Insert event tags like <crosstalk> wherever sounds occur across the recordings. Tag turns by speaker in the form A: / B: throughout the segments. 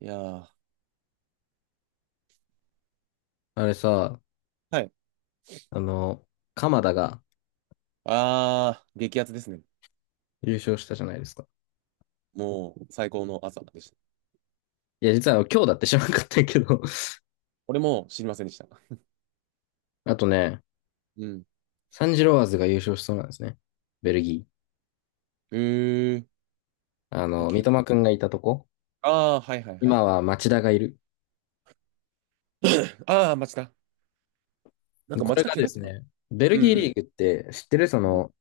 A: いやー、
B: あれさ、
A: はい。
B: あの、鎌田が
A: あー、激アツですね。
B: 優勝したじゃないですか。
A: もう最高の朝でした。
B: いや、実は今日だって知らなかったけど。
A: 俺も知りませんでした。
B: <laughs> あとね、
A: うん。
B: サンジロワーズが優勝しそうなんですね。ベルギー。
A: えー、なんか
B: 三笘くんがいたとこ。
A: ああー、はいはいはい。
B: 今は町田がいる。
A: <coughs> ああ、町田。なんか
B: こ
A: 町
B: れ
A: 田
B: が
A: 怪
B: で
A: 我
B: す
A: した。
B: ね、ベル
A: うんう
B: ギーリー
A: ん。
B: グって知ってる
A: うん。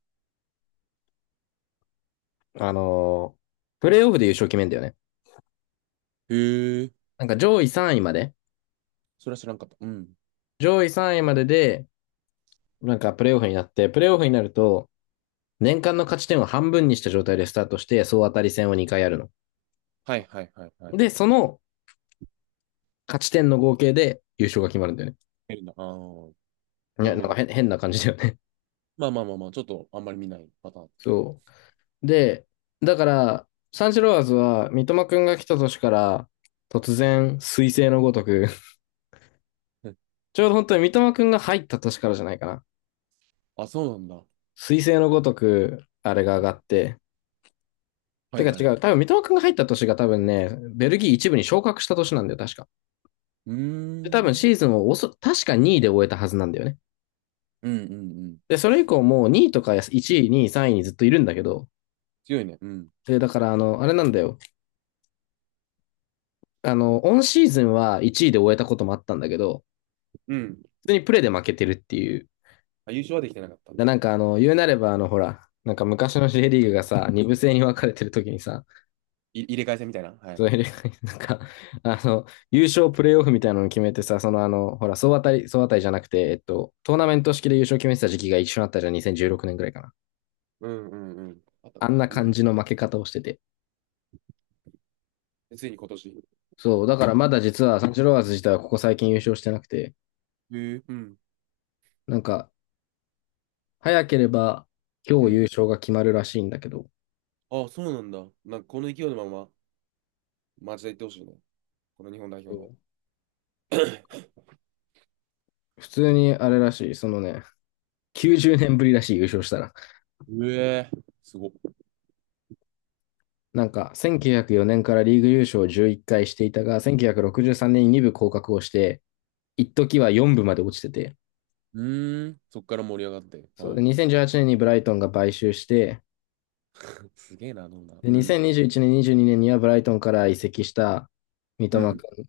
B: あの、プレイオフで優勝決めんだよね。
A: へえ、
B: なんか上位3位まで。
A: それは知らんかった。うん。
B: 上位3位までで、なんかプレイオフになると、年間の勝ち点を半分にした状態でスタートして、総当たり戦を2回やるの。
A: はいはいはいは
B: で、
A: い。
B: その勝ち点の合計で優勝が決まるんだよね。
A: 出るんだ。ああ、
B: い
A: な
B: や、
A: る
B: なん
A: ほ
B: か
A: ど。
B: 変な感じだよね。
A: まあまあまあまあ、ちょっとあんまり見ないパターン。
B: <laughs> そう。で、だから、サンシロワーズは三笘くんが来た年から突然、彗星のごとく、
A: うん。
B: <laughs> ちょうど本当に三笘くんが入った年からじゃないかな。
A: あ、そうなんだ。
B: 彗星のごとく、あれが上がって。
A: は
B: て
A: い
B: か
A: はい。
B: 違
A: う
B: う、多分三笘くんが入った年が多分ね、ベルギー一部に昇格した年なんだよ、確か。
A: ー
B: で、多分
A: ん。
B: シーズンを確か2位で終えたはずなんだよね。
A: うんうんうん。
B: で、それ以降もう2位とか1位、2位、3位にずっといるんだけど、
A: 強いね。うん。
B: で、だからあれなんだよ。オンシーズンは1位で終えたこともあったんだけど、
A: うん。
B: 普通にプレーで負けてるっていう。
A: あ、優勝はできてなかった。い、
B: なんか言うなればほら、なんか昔の J リーグがさ、二部制に分かれてる時にさ、
A: 入れ替え戦みたいな。はい。
B: そういうなんか、あの、優勝プレーオフみたいなのを決めてさ、ほら、総当たりじゃなくて、トーナメント式で優勝決めてた時期が一緒になったじゃん、2016年ぐらいかな。
A: うんうんうん。あった
B: あ
A: か
B: んな
A: な。う
B: 感
A: ん。
B: じの負け方をしてて。
A: でついに今年。
B: そう、だからまだ実はサンチロワーズ自体はここ最近優勝してなくて、
A: へえ。うん。
B: なんか、早ければ
A: う
B: 今日優
A: ん。
B: 勝が決まるらしいんだけど、
A: あ、そうなんだ。なんかこの勢いのまま、町田行ってほしいね。この日本代表の。<coughs>
B: 普通にあれらしい、90年ぶりらしい優勝したら。
A: うえー、すごっ。
B: なんか、1904年からリーグ優勝を11回していたが、1963年に2部降格をして、一時は4部まで落ちてて、
A: うーん、そっから盛り上がって。
B: そう
A: は
B: で、
A: い。
B: 2018年にブライトンが買収して、
A: <laughs> すげえな、どんな。
B: で、
A: うん、
B: 2021年、22年にねんにはブライトンから移籍した三
A: う
B: 笘
A: ん、
B: 君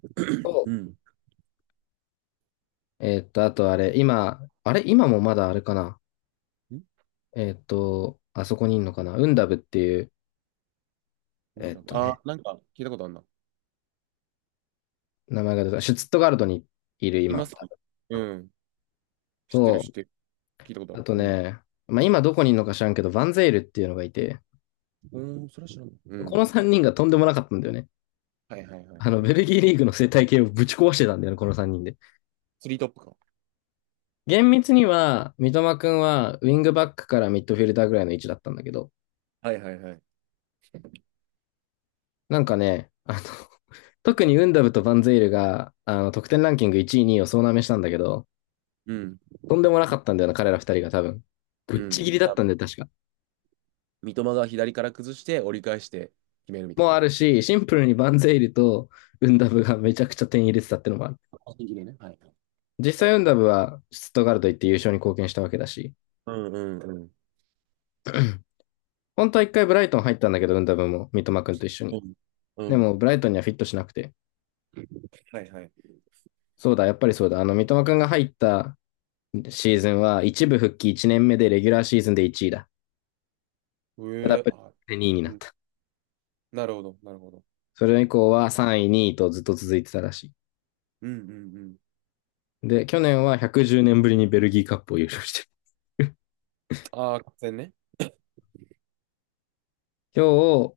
A: <coughs>
B: と、
A: うん。
B: あとあれ、今、あれ、今もまだあれかな。
A: ん、
B: あそこにいるのかな。ウンダブっていう、
A: な
B: え
A: ん
B: ーっ
A: だろ
B: と
A: う。
B: ね、
A: あ、なんか聞いたことあるな。
B: 名前が出た。シュツットガルトにいる
A: いま
B: 今、
A: すか。うん。知ってる、
B: と、
A: 知ってる。聞いたことあ
B: あ
A: る。
B: と
A: うん。
B: ね、まあ、今どこにいるのか知らんけど、バンゼイルっていうのがいて、
A: うーん、それは知らん。う
B: こ
A: ん。
B: の3人がとんでもなかったんだよね。
A: はいはいはい。
B: ベルギーリーグの生態系をぶち壊してたんだよね、この3人で。
A: スリートップか。
B: 厳密には、三笘くんはウィングバックからミッドフィルダーぐらいの位置だったんだけど、
A: はいはいはい。
B: なんかね、<laughs> 特にウンダブとバンゼイルが、得点ランキング1位、2位を総なめしたんだけど、
A: うん、
B: とんでもなかったんだよな、彼ら2人が多分。ぶっ
A: うん。
B: ちぎりだったんだよ、確か。
A: 三笘が左から崩して折り返して決めるみ
B: も
A: た
B: う
A: い
B: あ
A: な。
B: るし、シンプルにバンゼイルとウンダブがめちゃくちゃ点入れてたってのもある。
A: 個人的でね。はい。
B: 実際ウンダブはシュットガルト行って優勝に貢献したわけだし、
A: うんうんうん。
B: 本当は一回ブライトン入ったんだけど、ウンダブも三笘くんと一緒
A: う
B: に。
A: んう
B: で
A: ん。
B: も、ブライトンにはフィットしなくて。
A: はいはい。
B: そうだ、やっぱりそうだ。三笘くんが入ったシーズンは、一部復帰1年目でレギュラーシーズンで1位だ。
A: う
B: ただ、やっ
A: え
B: ぱ
A: あ、
B: り2位にな
A: う
B: っ
A: ん。
B: た。
A: なるほど、なるほど。
B: それ以降は3位、2位とずっと続いてたらし
A: うんうんうん。
B: い。で、去年は110年ぶりにベルギーカップを優勝してる。
A: ああ、完全ね。
B: <laughs> 今日、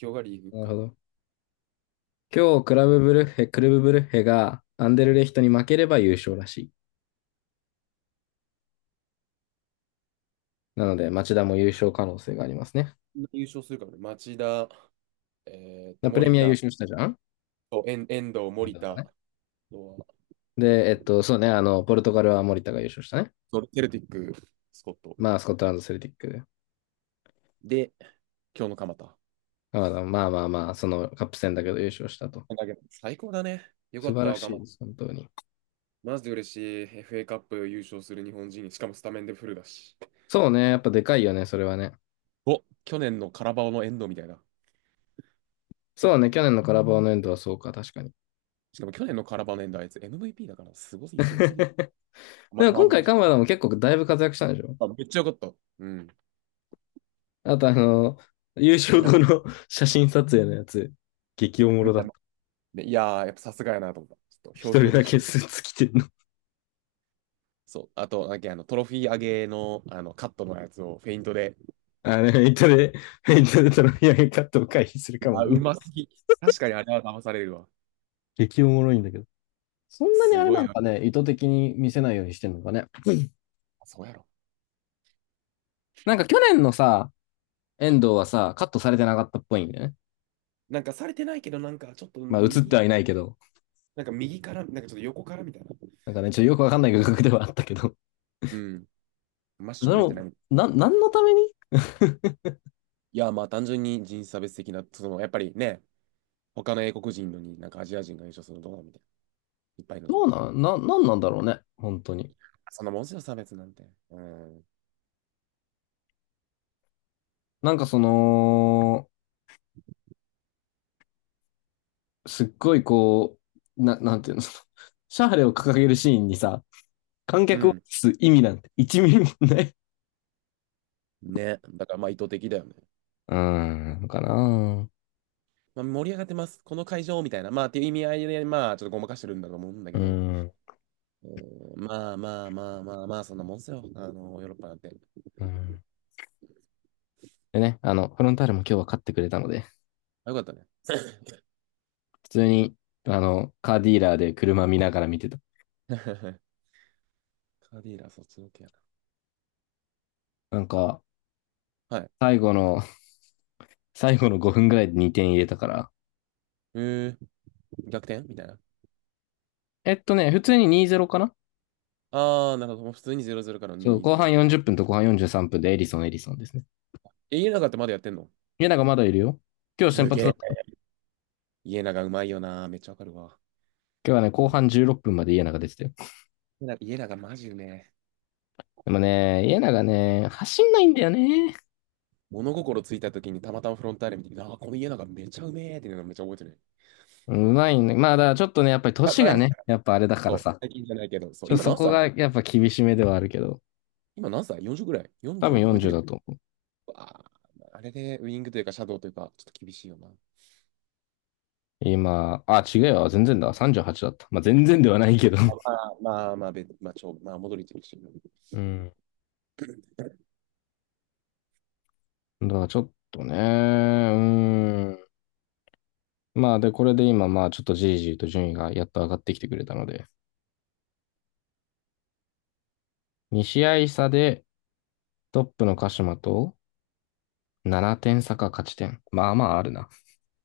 A: 今日がリーグ
B: なる
A: か
B: ほ
A: も。
B: ど。今日、クルブブルッヘがアンデルレヒトに負ければ優勝らしい。なので、町田も優勝可能性がありますね。
A: 優勝するかもね。町田、
B: プレ
A: 森
B: ミア優
A: 田、
B: 勝したじゃん。
A: と遠藤、森田、あとは
B: で、そうね、ポルトガルは森田が優勝したね。
A: そう、セルティック、スコット。
B: まあ、スコットランド、セルティックで。
A: で、今日の蒲田。
B: まあまあまあまあ、そのカップ戦だけど優勝したと。
A: だ、最高だね。よか
B: 素
A: っ
B: 晴
A: た、
B: ら
A: 若
B: しいで
A: 田、
B: す、本当に。
A: マジで嬉しい。FA カップ優勝する日本人。しかもスタメンでフルだし。
B: そうね、やっぱでかいよね、それはね。
A: お、去年のカラバオの遠藤みたいな。
B: そうね、去年のカラバオのエンドはそうか、確かに。
A: しかも去年のカラバオの遠藤あいつ MVP だからすごすぎ、すごすぎる。
B: <laughs>
A: ま、
B: でも
A: まあ、
B: 今
A: ま
B: 回、カマダも結構だいぶ活躍したんでしょ。
A: あめっちゃよかった。うん。
B: あと、優勝
A: ラ
B: 後の <laughs> 写真撮影のやつ、激おもろ
A: み
B: だ
A: た
B: っ
A: い
B: た。
A: な。で、いやー、やっぱさすがやなと思った。ちょっとひ
B: 一
A: ょうひ
B: 人
A: ょう
B: だ
A: とし
B: け
A: て。
B: スーツ着てんの。
A: そう。あと、なんかあのトロフィー上げの、あのカットのやつをフェイントで。
B: あれ、フェイントでトロフィー上げカットを回避するかも
A: あ、
B: だ
A: う
B: ね。
A: ますぎ。確かにあれは騙されるわ。
B: 激おもろいんだけど。そんなに
A: す
B: あれ
A: ご
B: な
A: い
B: ん
A: わ。
B: かね、意図的に見せないようにしてんのかね。<laughs>
A: そうやろ。
B: なんか去年のさ、遠藤はさ、カットされてなかったっぽいんだよね。
A: なんかされてないけど、なんかちょっと
B: まあ映って
A: 右、
B: はいないけど。
A: なんか右から、なんかちょっと横からみたいな。
B: なんかね、ちょっとよくわかんない画角ではあったけど。
A: うん。真正
B: で
A: 面じゃ
B: も、
A: ない。
B: 何のために。 <laughs>
A: いや、まあ単純に人種差別的な、そのやっぱりね、他の英国人のになんかアジア人が優勝するのどうなみたいな。いっぱいいるので
B: ど
A: み
B: う
A: たいな。
B: なな、なんなんだろうね。本当に。
A: そんなもんすよ、差別なんて。うん。
B: なんかその、すっごいこう、なんていうの、シャーレを掲げるシーンにさ、観
A: う
B: 客を映
A: ん。
B: す意味なんて1ミリもない。
A: ね。だからまあ意図的だよね。
B: うーん、かな。
A: まあ、盛り上がってます。この会場みたいな。まあっていう意味合いで、まあちょっとごまかしてるんだと思うんだ
B: う
A: け
B: ー
A: ど。
B: ん、
A: うん。まあまあまあまあまあ、そんなもんすよ。あの、ヨーロッパなんて。
B: うん。でね、フロンターレも今日は勝ってくれたので、
A: あ、よかったね。
B: 普通に、カーディーラーで車見ながら見てた。
A: <laughs> カーディーラ、そっちのけや
B: なんか、
A: な。はい。
B: 最後の、最後の5分ぐらいで2点入れたから。
A: えー、逆転みたいな。
B: 普通に2-0かな。
A: ああ、なるほど。もう普通に0-0からの
B: そう、後
A: 2-0ね。
B: 半40分と後半43分でエリソンですね。
A: え、家長ってまだやってんの。
B: 家長まだいるよ。今日先
A: す
B: 発
A: げ
B: だっ
A: え。
B: たよ。
A: 家長うまいよな。めっちゃわかるわ。
B: 今日はね、後
A: 家
B: 半16分まで家長出てたよ。
A: 家長マジうめえ。
B: でもね、家長ね、走んないんだよね。
A: 物心ついた時にたまたまフロンターレ見て、ああ、この家長めちゃうめえっていうのめっちゃ覚えてる。
B: うまいね。まあ、だからちょっとね、やっぱり
A: あ、
B: 年
A: 前
B: が
A: ね。
B: ね、やっぱあれだか
A: そ
B: ら
A: う、
B: さ。
A: 最近じゃないけど、そう、今
B: そ
A: 何
B: こ
A: 歳。
B: がやっぱ厳しめではあるけど、
A: 今何歳？ 40 ぐらい？
B: 多分
A: 40 超えて
B: 40
A: るよ。
B: だと思う。
A: うわあ、あれでウィングというか、シャドウというか、ちょっと厳しいよな。あ
B: 今、あ、違うよ、全然だ、38だった。まあ、全然ではないけど。
A: ま
B: <laughs>
A: あまあ、まあ、べまあ、ちょ、まあ、戻りてるし。
B: うん。だからちょっとね、うーん。まあ、で、これで今、まあ、ちょっとじりじりと順位がやっと上がってきてくれたので、2試合差でトップの鹿島と7点差か勝ち点。まあまああるな。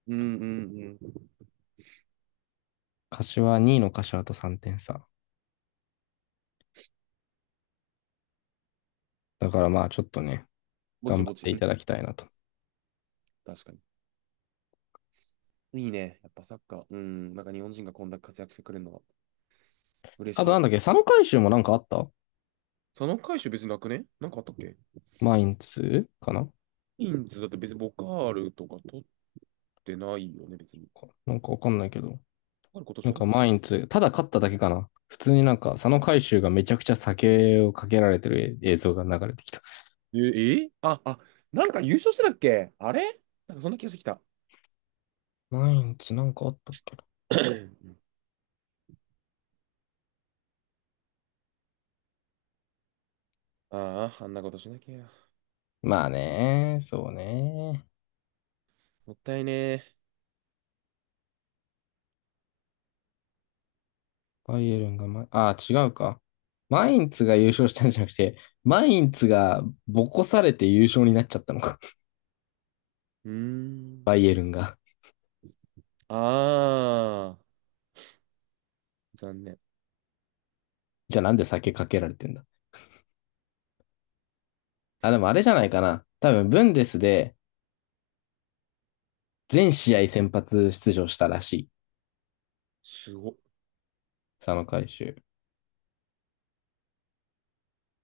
A: うんうんうん。
B: 2位の柏と3点差。だからまあ、ちょっとね、
A: ぼち
B: 頑張
A: ぼ
B: っ
A: ち。
B: て
A: う
B: い
A: ん、
B: ただきたいなと。
A: 確かに。いいね。やっぱサッカー。うん、なんか日本人がこんな活躍してくれるのは嬉
B: あ
A: しい
B: とな
A: よ。
B: んだっけ、3回収もなんかあった。
A: その回収別になくね。なんかあったっけ。
B: マインツかな
A: インズだって別にボカールとか取てないよね、別に。
B: かなんかわかんないけど。
A: あれ、今年
B: なん
A: どこだ
B: か
A: っ
B: マ
A: け。
B: インツ、ただ勝っただけかな。普通になんか、佐野海舟がめちゃくちゃ酒をかけられてる映像が流れてきた。
A: えー、えーあ、あ、なんか優勝してたっけあれ。なんかそんな気がしてきた。
B: マインツなんかあったっけな。
A: <coughs> ああ、あんなことしなきゃ。
B: まあね、そうね。
A: もったいねえ。
B: バイエルンがま、ああ、違うか。マインツが優勝したんじゃなくて、マインツがボコされて優勝になっちゃったのか。
A: うー
B: バ
A: ん。
B: イエルンが。
A: ああ、残念。
B: じゃあなんで酒かけられてんだ。あ、でもあれじゃないかな。多分、ブンデスで全試合先発出場したらしい。
A: すごっ。
B: 佐野海舟。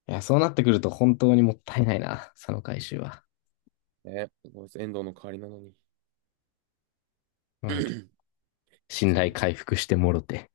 B: いや、そうなってくると本当にもったいないな、その回収は。
A: ね、ごめんなさい遠藤の代わりなのに。<clears throat>
B: まあ、
A: <coughs>
B: 信
A: そう
B: 頼
A: ね。
B: 回復してもろて。